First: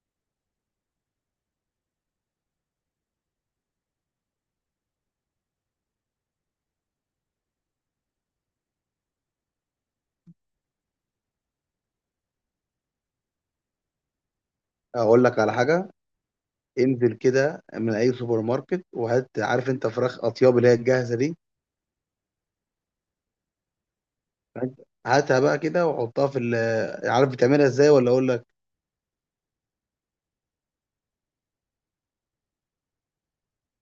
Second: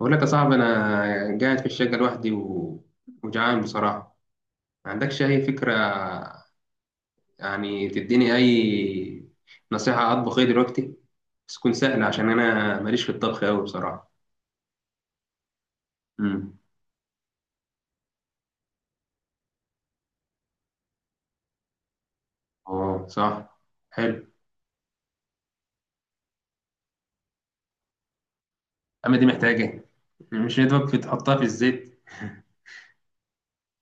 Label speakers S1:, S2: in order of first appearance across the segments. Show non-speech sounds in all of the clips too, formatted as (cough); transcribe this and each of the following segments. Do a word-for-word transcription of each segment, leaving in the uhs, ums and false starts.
S1: بقول لك يا صاحبي، انا قاعد في الشقه لوحدي و- وجعان بصراحه. ما عندكش اي فكره؟ يعني تديني اي نصيحه، اطبخ ايه دلوقتي؟ بس تكون سهله عشان انا ماليش في الطبخ قوي بصراحه.
S2: اقول لك على حاجه.
S1: امم.
S2: انزل كده من اي سوبر ماركت وهات، عارف انت فراخ اطياب اللي هي الجاهزه دي،
S1: اه صح. حلو.
S2: هات- هاتها بقى كده وحطها في ال- عارف بتعملها ازاي ولا اقول لك؟
S1: اما دي محتاجه إيه؟ مش يدوب تحطها في الزيت.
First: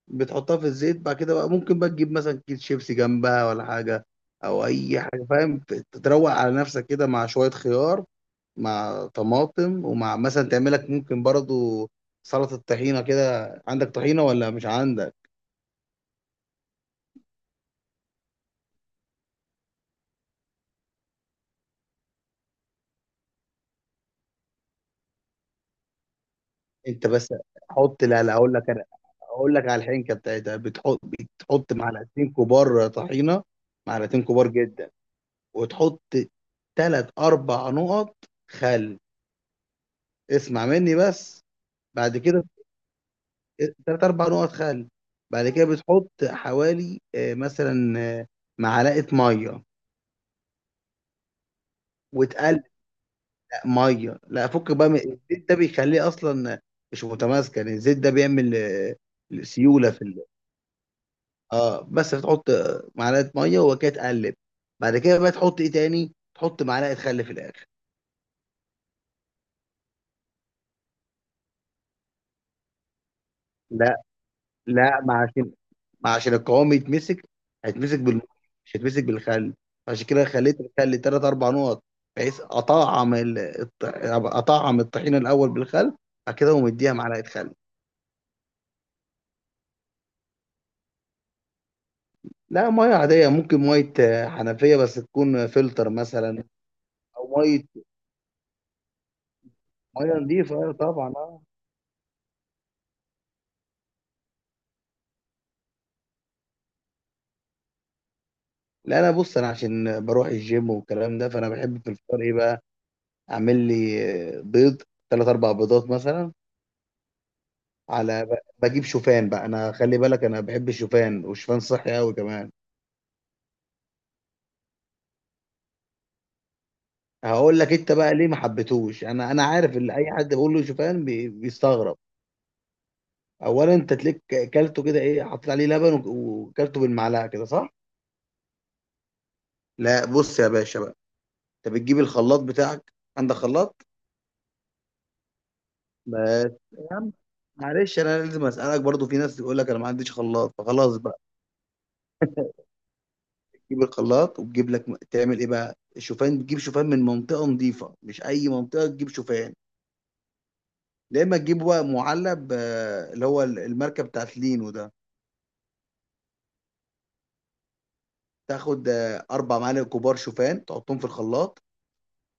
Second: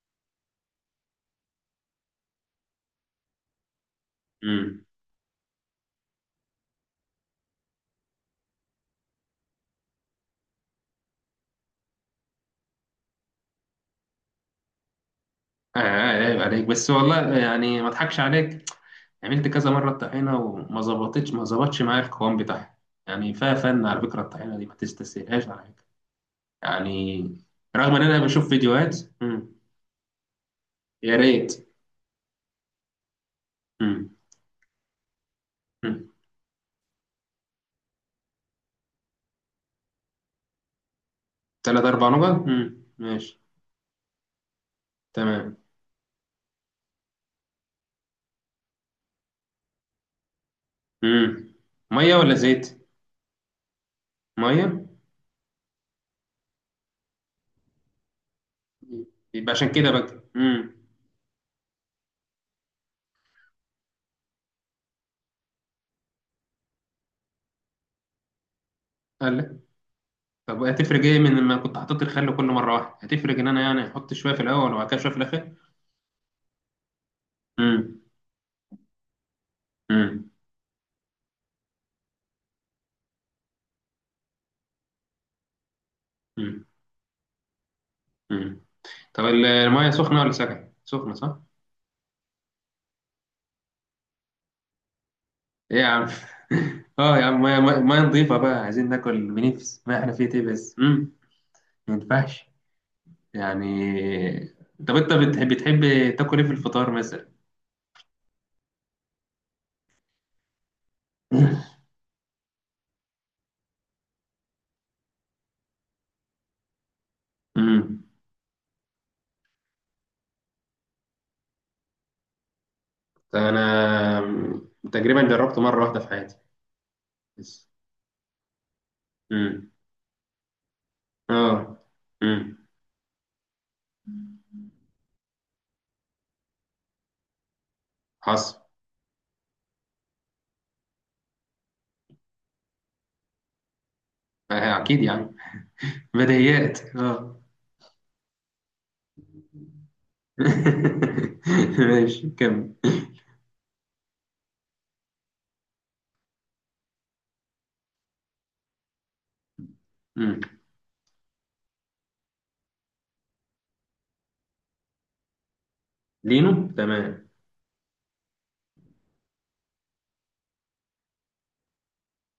S2: بتحطها في الزيت، بعد كده بقى ممكن بقى تجيب مثلا كيس شيبسي جنبها ولا حاجه، او
S1: امم.
S2: اي حاجه فاهم. تروق على نفسك كده مع شويه خيار، مع طماطم، ومع مثلا تعملك ممكن برضو سلطه طحينه كده. عندك طحينه ولا مش عندك؟
S1: آه آه، عيب عليك بس والله، يعني ما اضحكش عليك. عملت كذا مره الطحينه وما ظبطتش ما ظبطش معايا القوام بتاعها. يعني فيها فن على فكره، الطحينه دي ما تستسهلهاش على فكرة.
S2: انت
S1: يعني
S2: بس
S1: رغم ان
S2: حط،
S1: انا
S2: لا لا
S1: بشوف
S2: اقول لك انا.
S1: فيديوهات.
S2: اقول
S1: مم.
S2: لك على الحنكه بتاعتها، بتحط
S1: يا ريت.
S2: بتحط معلقتين كبار طحينه،
S1: مم.
S2: معلقتين كبار جدا، وتحط
S1: مم.
S2: ثلاث اربع نقط خل. اسمع مني بس.
S1: تلات اربع
S2: بعد
S1: نقط.
S2: كده
S1: مم. ماشي.
S2: ثلاث اربع نقط خل. بعد
S1: تمام.
S2: كده بتحط حوالي، آه، مثلا آه، معلقه ميه
S1: مم. ميه ولا
S2: وتقلق.
S1: زيت؟
S2: ميه، لا
S1: ميه.
S2: فك بقى من- الزيت ده بيخليه اصلا مش متماسك، يعني الزيت ده بيعمل آه،
S1: يبقى عشان كده
S2: سيوله في.
S1: بقى. امم.
S2: اه بس بتحط معلقه ميه وكده تقلب. بعد كده بقى تحط ايه تاني؟ تحط معلقه خل في الاخر.
S1: قال لك، طب هتفرق ايه من لما كنت حطيت الخل كل مره واحده؟ هتفرق ان انا يعني
S2: لا
S1: احط شويه في الاول وبعد كده
S2: لا،
S1: شويه
S2: ما
S1: في
S2: عشان
S1: الاخر؟
S2: ما عشان القوام يتمسك، هيتمسك
S1: امم.
S2: بال مش هيتمسك بالخل، عشان كده
S1: امم.
S2: خليت الخل تلات اربع نقط. بحيث اطعم ال... الط- اطعم الطحينه الاول بالخل، بعد كده
S1: امم.
S2: ومديها معلقه خل.
S1: امم. طب ال- الميه سخنه ولا سخنه سخنه، صح؟
S2: لا ميه عاديه، ممكن ميه آه، حنفيه بس تكون
S1: ايه يا
S2: فلتر
S1: عم!
S2: مثلا،
S1: (laughs) اه يا
S2: او
S1: عم، ميه
S2: ميه،
S1: ميه مية نظيفه بقى، عايزين ناكل بنفس ما احنا
S2: ميه
S1: فيه ايه
S2: نظيفه
S1: بس.
S2: طبعا
S1: امم.
S2: آه.
S1: ما ينفعش يعني. طب انت بتحب بتحب تاكل ايه في الفطار مثلا؟
S2: لا انا، بص، انا عشان بروح الجيم والكلام ده، فانا بحب
S1: (laughs)
S2: في الفطار ايه بقى؟ اعمل لي آه، بيض، ثلاث اربع بيضات مثلا،
S1: امم.
S2: على ب- بجيب شوفان بقى. انا خلي بالك، انا بحب الشوفان، والشوفان صحي قوي كمان.
S1: انا تقريبا جربته مره واحده في حياتي.
S2: هقول
S1: بس.
S2: لك انت بقى ليه ما حبيتهوش، انا انا
S1: امم.
S2: عارف ان اي حد بقول له شوفان بي-
S1: اه.
S2: بيستغرب.
S1: امم.
S2: اولا انت تلاقيك كلته كده، ايه حطيت عليه لبن وك- وكلته بالمعلقه كده صح؟
S1: حصل.
S2: لا بص يا باشا بقى، انت بتجيب الخلاط بتاعك. عندك خلاط؟
S1: آه، اكيد يعني،
S2: بس
S1: بديهيات
S2: يا عم،
S1: اه.
S2: معلش انا لازم اسالك، برضو في ناس تقول لك انا ما عنديش خلاط فخلاص بقى.
S1: (laughs) ماشي كمل.
S2: تجيب الخلاط وتجيب لك، تعمل ايه بقى الشوفان؟ تجيب شوفان من منطقه نظيفه، مش اي منطقه تجيب شوفان.
S1: امم.
S2: يا اما تجيب بقى معلب آه، اللي هو الماركه بتاعت لينو ده.
S1: لينو، تمام.
S2: تاخد آه، اربع معالق كبار شوفان، تحطهم في الخلاط.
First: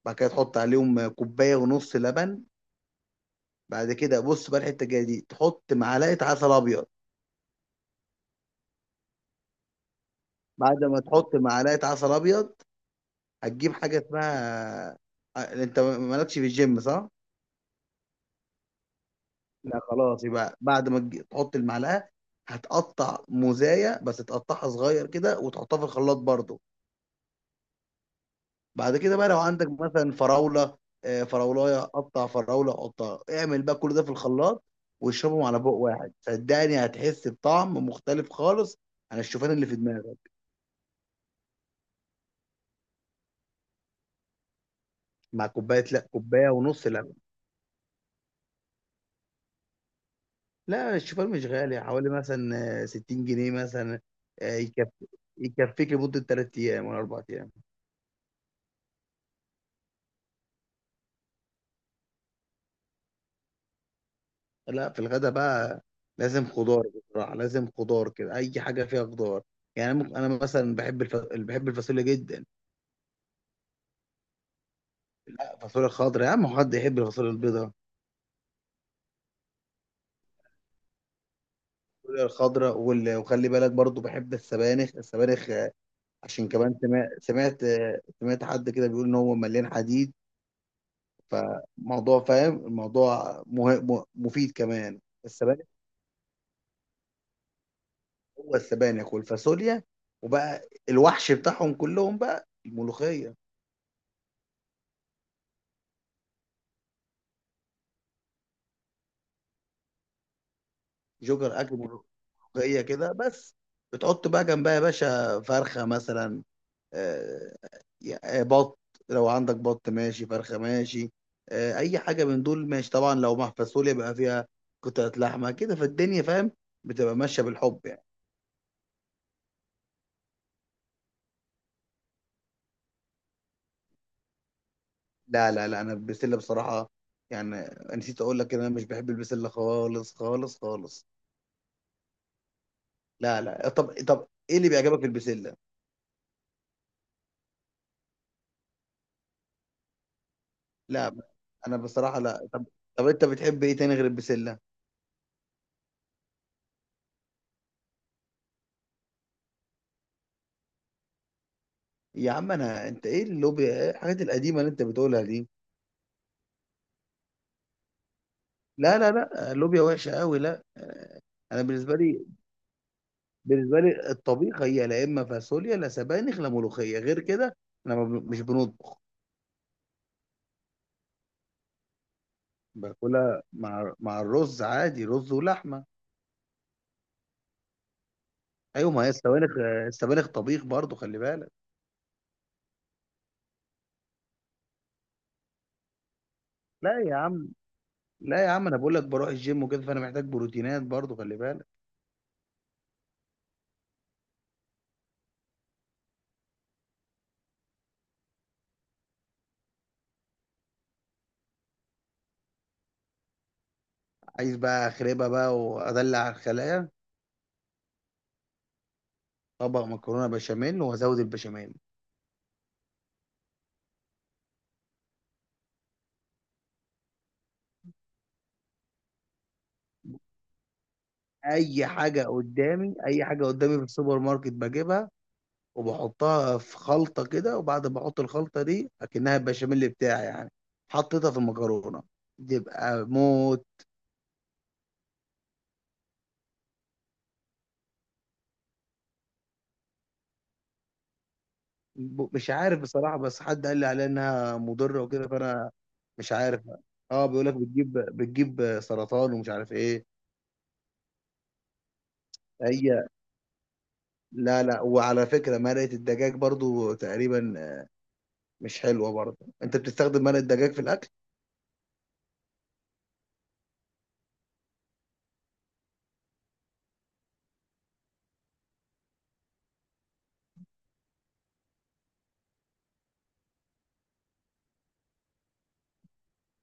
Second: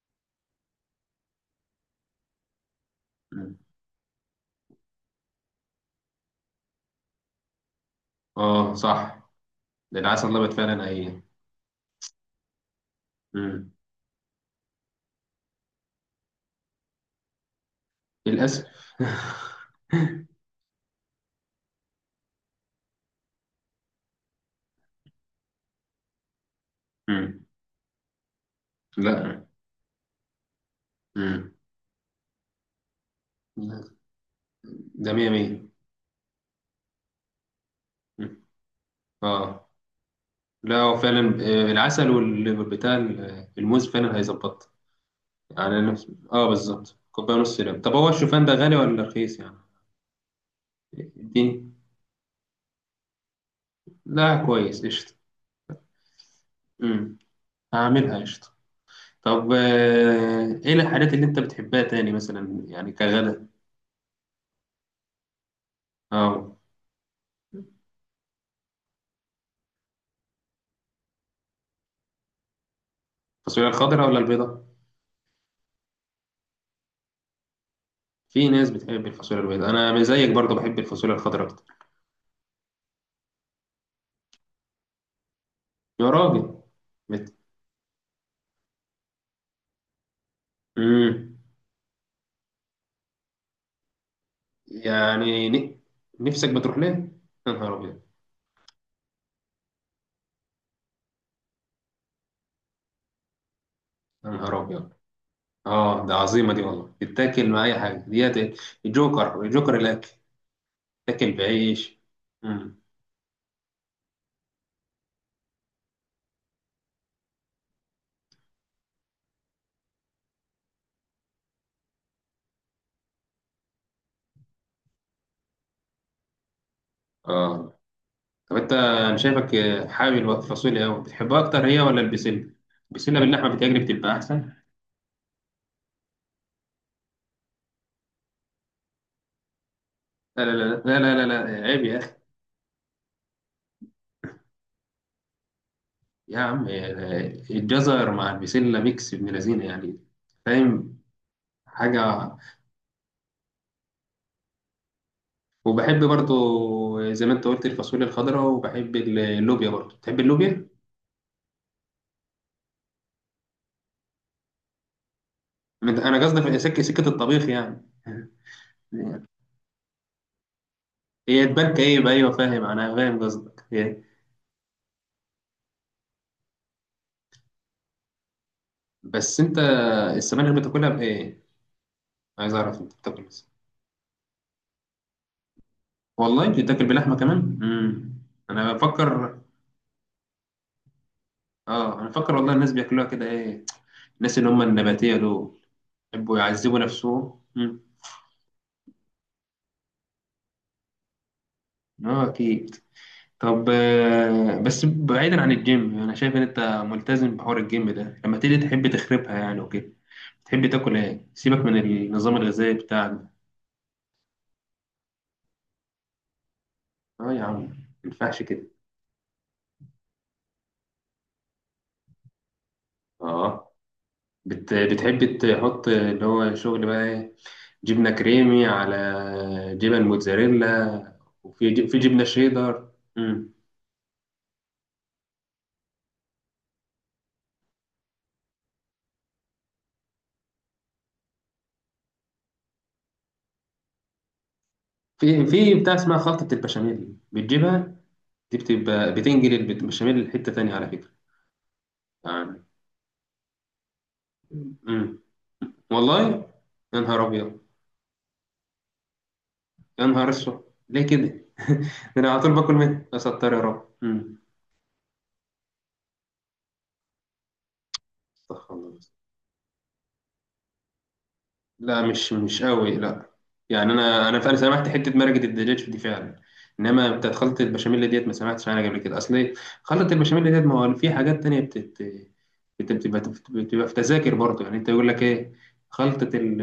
S2: بعد كده تحط عليهم آه، كوبايه ونص لبن.
S1: امم.
S2: بعد كده بص بقى الحته الجايه دي، تحط معلقه عسل ابيض.
S1: اه صح، ده العسل الابيض
S2: بعد
S1: فعلا
S2: ما
S1: ايه.
S2: تحط معلقه عسل ابيض،
S1: امم.
S2: هتجيب حاجة اسمها آه، انت مالكش في الجيم صح؟
S1: للاسف.
S2: لا خلاص،
S1: (laughs)
S2: يبقى بعد ما تجي- تحط المعلقة، هتقطع موزاية، بس تقطعها صغير كده وتحطها في الخلاط برضو.
S1: امم.
S2: بعد كده بقى لو
S1: لا.
S2: عندك مثلا فراولة، آه،
S1: امم.
S2: فراولاية قطع، فراولة قطع، اعمل بقى كل ده في الخلاط،
S1: ده مية
S2: واشربهم على بوق
S1: مية.
S2: واحد. صدقني هتحس بطعم مختلف
S1: مم.
S2: خالص عن الشوفان اللي
S1: اه،
S2: في دماغك.
S1: لا هو فعلا آه، العسل وال- والبتاع ال- الموز فعلا هيظبط.
S2: مع كوباية،
S1: يعني
S2: لا،
S1: أنا- اه
S2: كوباية ونص
S1: بالظبط
S2: لبن.
S1: كوبايه ونص لب. طب هو الشوفان ده غالي ولا رخيص يعني؟
S2: لا الشوفان
S1: دي.
S2: مش غالي، حوالي مثلا آه، ستين جنيه مثلا،
S1: لا
S2: آه،
S1: كويس،
S2: يكفي،
S1: قشطه.
S2: يكفيك لمدة تلات أيام ولا
S1: امم.
S2: أربع أيام.
S1: هعملها قشطه. طب آه، ايه الحاجات اللي انت بتحبها تاني مثلا يعني، كغدا؟
S2: لا في الغدا بقى لازم
S1: اه.
S2: خضار، بصراحة لازم خضار كده، أي حاجة فيها خضار. يعني ممكن أنا مثلا بحب الف... بحب الفاصوليا جدا.
S1: الفاصوليا الخضراء ولا البيضاء؟
S2: الفاصوليا الخضراء يا عم، هو حد يحب الفاصوليا البيضاء؟
S1: في ناس بتحب الفاصوليا البيضاء. انا زيك برضه بحب الفاصوليا الخضراء اكتر.
S2: الفاصوليا الخضراء وال... وخلي بالك برضو بحب السبانخ. السبانخ آه،
S1: يا
S2: عشان
S1: راجل!
S2: كمان، سمعت
S1: بت...
S2: سمعت آه، سمعت حد كده بيقول إن هو مليان حديد،
S1: امم.
S2: فموضوع فاهم الموضوع مه... م- مفيد كمان
S1: يعني
S2: السبانخ.
S1: ن... نفسك بتروح ليه؟ يا نهار ابيض!
S2: هو السبانخ والفاصوليا، وبقى الوحش بتاعهم كلهم بقى الملوخيه.
S1: يا نهار ابيض! اه، ده عظيمه دي والله، تتاكل مع اي حاجه ديت. الجوكر، الجوكر الاكل. تاكل
S2: جوجر اكل،
S1: بعيش. امم.
S2: ملوخيه كده بس، بتحط بقى جنبها يا باشا فرخه مثلا، آه، آه، بط، لو عندك بط ماشي، فرخه ماشي، آه، اي حاجه من دول ماشي طبعا. لو مع فاصوليا بقى فيها قطعه لحمه كده، فالدنيا فاهم بتبقى ماشيه
S1: اه.
S2: بالحب يعني.
S1: طب انت انا شايفك حابب الفاصوليا قوي، بتحبها اكتر هي ولا البسله؟ البسله باللحمه بتجري بتبقى احسن.
S2: لا لا لا، انا البسله بصراحه، يعني نسيت اقول لك ان انا مش بحب البسله خالص
S1: لا لا
S2: خالص
S1: لا لا
S2: خالص.
S1: لا لا، لا. عيب يا اخي.
S2: لا لا، طب طب ايه اللي بيعجبك في البسله؟
S1: يا عم، الجزر مع البسله ميكس ابن لذينه يعني، فاهم؟
S2: لا انا بصراحه
S1: حاجه.
S2: لا. طب، طب انت بتحب ايه تاني غير البسله؟
S1: وبحب برضو زي ما انت قلت الفاصوليا الخضراء، وبحب اللوبيا برضو. تحب اللوبيا؟
S2: يا عم انا انت ايه اللوبيا، ايه الحاجات القديمه اللي انت بتقولها دي؟
S1: انا قصدي في سكه سكه الطبيخ يعني.
S2: لا لا لا، اللوبيا وحشه قوي لا.
S1: هي
S2: انا
S1: تبان
S2: بالنسبه
S1: كئيبة،
S2: لي،
S1: أيوة، فاهم، أنا فاهم قصدك.
S2: بالنسبه
S1: هي
S2: لي الطبيخ هي لا اما فاصوليا، لا سبانخ، لا ملوخيه، غير كده انا ما ب- مش بنطبخ.
S1: بس أنت، السبانخ بتاكلها بإيه؟ عايز أعرف أنت بتاكل
S2: باكلها
S1: بس.
S2: مع مع الرز عادي، رز ولحمه.
S1: والله بتاكل بلحمة كمان؟ مم. أنا
S2: ايوه ما هي
S1: بفكر.
S2: السبانخ، السبانخ طبيخ برضو خلي بالك.
S1: آه أنا بفكر والله، الناس بياكلوها كده إيه؟ الناس اللي هم النباتية دول يحبوا يعذبوا
S2: لا يا
S1: نفسهم.
S2: عم،
S1: مم.
S2: لا يا عم، انا بقول لك بروح الجيم وكده، فانا محتاج بروتينات برضو خلي بالك.
S1: آه أكيد. طب آه، بس بعيدا عن الجيم، أنا شايف إن أنت ملتزم بحوار الجيم ده، لما تيجي تحب تخربها يعني وكده، تحب تاكل إيه؟ سيبك من النظام الغذائي بتاعك ده.
S2: عايز بقى اخربها بقى وادلع الخلايا،
S1: آه يا عم، ما ينفعش كده.
S2: طبق مكرونه بشاميل وازود البشاميل.
S1: اه بت... بتحب تحط اللي هو شغل بقى ايه، جبنة كريمي، على جبن موتزاريلا، وفي
S2: اي
S1: ج... في
S2: حاجه
S1: جبنة شيدر.
S2: قدامي، اي حاجه
S1: مم.
S2: قدامي في السوبر ماركت بجيبها، وبحطها في خلطه كده، وبعد ما احط الخلطه دي اكنها البشاميل بتاعي يعني، حطيتها في المكرونه تبقى موت.
S1: في في بتاع اسمها خلطة البشاميل بتجيبها دي، بتبقى بتنجل البشاميل لحتة تانية على فكرة
S2: ب- مش
S1: يعني.
S2: عارف بصراحه، بس حد قال لي عليها انها مضره
S1: مم.
S2: وكده، فانا
S1: والله!
S2: مش عارف.
S1: يا
S2: اه،
S1: نهار
S2: بيقول لك
S1: أبيض!
S2: بتجيب بتجيب سرطان ومش عارف
S1: يا
S2: ايه.
S1: نهار أسود! ليه كده؟ (laughs) ده أنا على طول باكل منها،
S2: هي،
S1: أستر يا رب. مم.
S2: لا لا، وعلى فكره مرقه الدجاج برضو تقريبا
S1: استغفر
S2: مش
S1: الله.
S2: حلوة برضه. انت بتستخدم مرق الدجاج في الاكل؟
S1: لا مش مش قوي لا. يعني انا انا فعلا سمعت حته مرقه الدجاج دي فعلا. انما بتاعت خلطه البشاميل ديت، ما سمعتش عنها قبل كده. اصل إيه؟ خلطه البشاميل ديت، ما هو في حاجات تانية بتت... بت- بتبقى بتبقى في تذاكر برضه يعني. انت يقول لك ايه، خلطه ال...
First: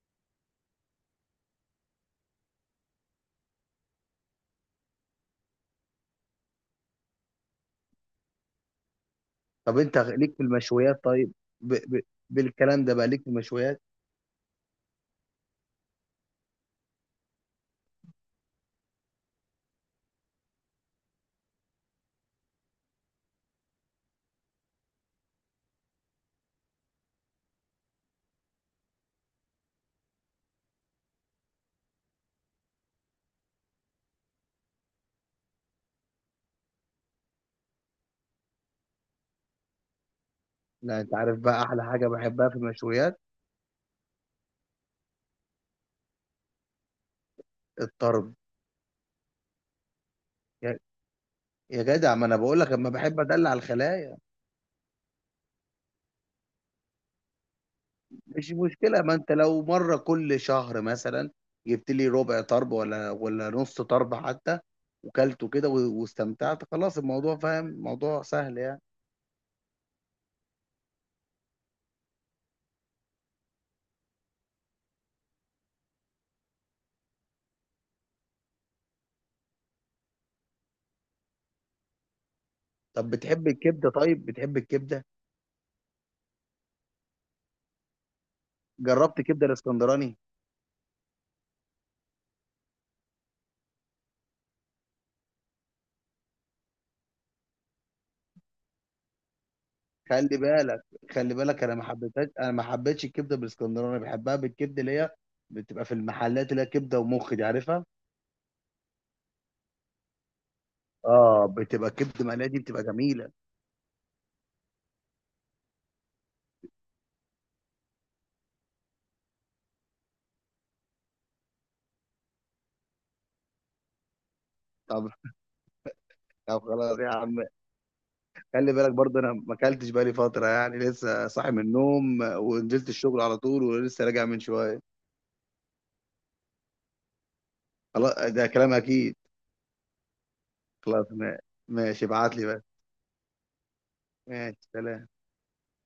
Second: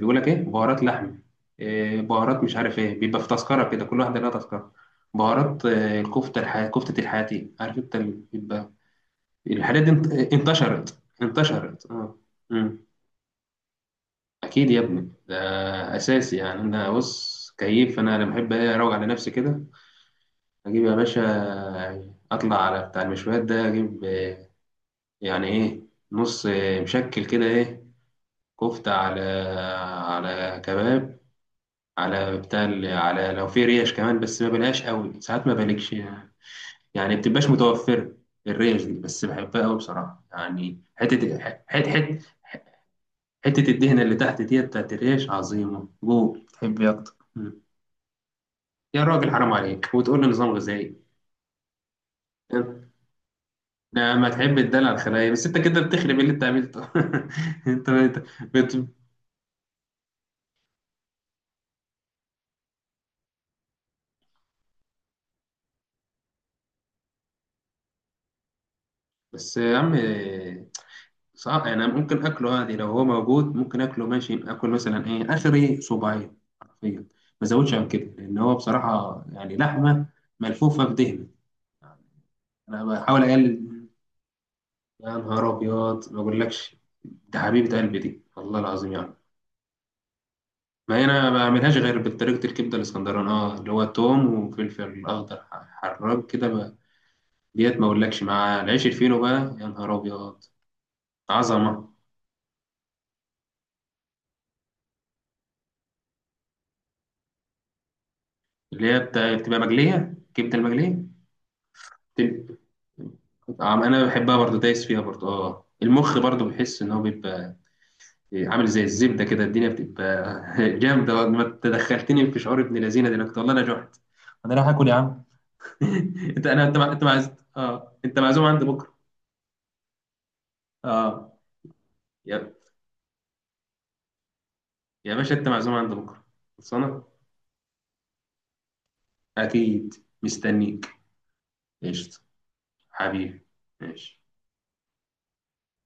S1: بيقول لك ايه، بهارات لحم، إيه، بهارات مش عارف ايه، بيبقى في تذكره كده، كل واحده لها تذكره. بهارات آه، الكفته الح... كفته الحياتي، عارف انت ال- بيبقى
S2: طب
S1: الحاجات دي.
S2: انت
S1: انت-
S2: ليك في
S1: انتشرت
S2: المشويات طيب، ب...
S1: انتشرت
S2: ب...
S1: اه.
S2: بالكلام ده بقى ليك في المشويات؟
S1: اكيد يا ابني، ده اساسي يعني. انا بص كيف، انا انا بحب إيه، اروق على نفسي كده، اجيب يا باشا، اطلع على بتاع المشويات ده، اجيب آه، يعني ايه، نص آه، مشكل كده ايه، كفته على على كباب، على بتاع ال- على لو في ريش كمان، بس ما بلاش قوي ساعات، ما بلكش يعني. يعني بتبقاش متوفره الريش دي، بس بحبها قوي بصراحه، يعني
S2: لا انت
S1: حته
S2: عارف بقى احلى
S1: حته
S2: حاجة
S1: حته.
S2: بحبها في المشويات؟
S1: حته الدهنه اللي تحت ديت بتاعت الريش عظيمه. جول، تحب إيه اكتر؟
S2: الطرب.
S1: يا راجل، حرام عليك! وتقول لي نظام
S2: يا,
S1: غذائي.
S2: يا جدع، ما انا بقول لك اما بحب ادلع الخلايا،
S1: لما تحب الدلع الخلايا، بس انت كده بتخرب اللي انت عملته. (laughs) انت انت
S2: مش
S1: بت...
S2: مشكلة. ما انت لو مرة كل شهر مثلا جبت لي ربع طرب ولا ولا نص طرب حتى، وكلته كده و- واستمتعت، خلاص الموضوع فاهم، موضوع سهل يعني.
S1: بس يا عم. صح انا ممكن اكله عادي لو هو موجود، ممكن اكله ماشي، اكل مثلا ايه اخري، صباعين حرفيا، ما زودش عن كده، لان هو بصراحه يعني لحمه ملفوفه بدهن. انا
S2: طب
S1: بحاول
S2: بتحب
S1: اقلل.
S2: الكبدة؟ طيب بتحب الكبدة؟
S1: يا نهار ابيض، ما اقولكش! ده حبيبه قلبي دي والله العظيم، يا.
S2: جربت كبدة الاسكندراني؟
S1: ما هي انا ما بعملهاش غير بطريقه الكبده الاسكندراني، اه اللي هو توم وفلفل اخضر ح- حراج كده بقى. ديت ما اقولكش مع العيش الفينو بقى. يا نهار
S2: خلي
S1: ابيض!
S2: بالك، خلي بالك انا ما
S1: عظمه.
S2: حبيتهاش انا ما حبيتش الكبده بالاسكندراني، بحبها بالكبده اللي هي بتبقى في المحلات، اللي هي كبده ومخ دي عارفها؟
S1: اللي هي بتا- بتبقى مقليه، كبده المقليه.
S2: اه بتبقى كبده مقليه،
S1: بتبقى-
S2: دي بتبقى جميله.
S1: طعم. انا بحبها برضه، دايس فيها برضه اه. المخ برضه بحس ان هو بيبقى عامل زي الزبده كده، الدنيا بتبقى (laughs) جامده. ما تدخلتني في شعور ابن لذينه دلوقتي والله، انا جعت. انا رايح اكل يا
S2: طب
S1: عم. (laughs) انت،
S2: طب
S1: انا انت مع...
S2: خلاص
S1: انت
S2: يا
S1: معز...
S2: عم،
S1: اه، انت معزوم عندي
S2: خلي بالك
S1: بكره.
S2: برضه انا ما اكلتش بقالي فتره، يعني لسه
S1: اه
S2: صاحي من النوم ونزلت الشغل على طول ولسه راجع من شويه.
S1: يا باشا، انت معزوم عند بكره. خلصانه.
S2: خلاص ده كلام اكيد.
S1: اكيد. مستنيك.
S2: خلاص ما- ماشي،
S1: قشطه.
S2: ابعت لي بقى.
S1: حبيبي. ماشي.
S2: ماشي سلام.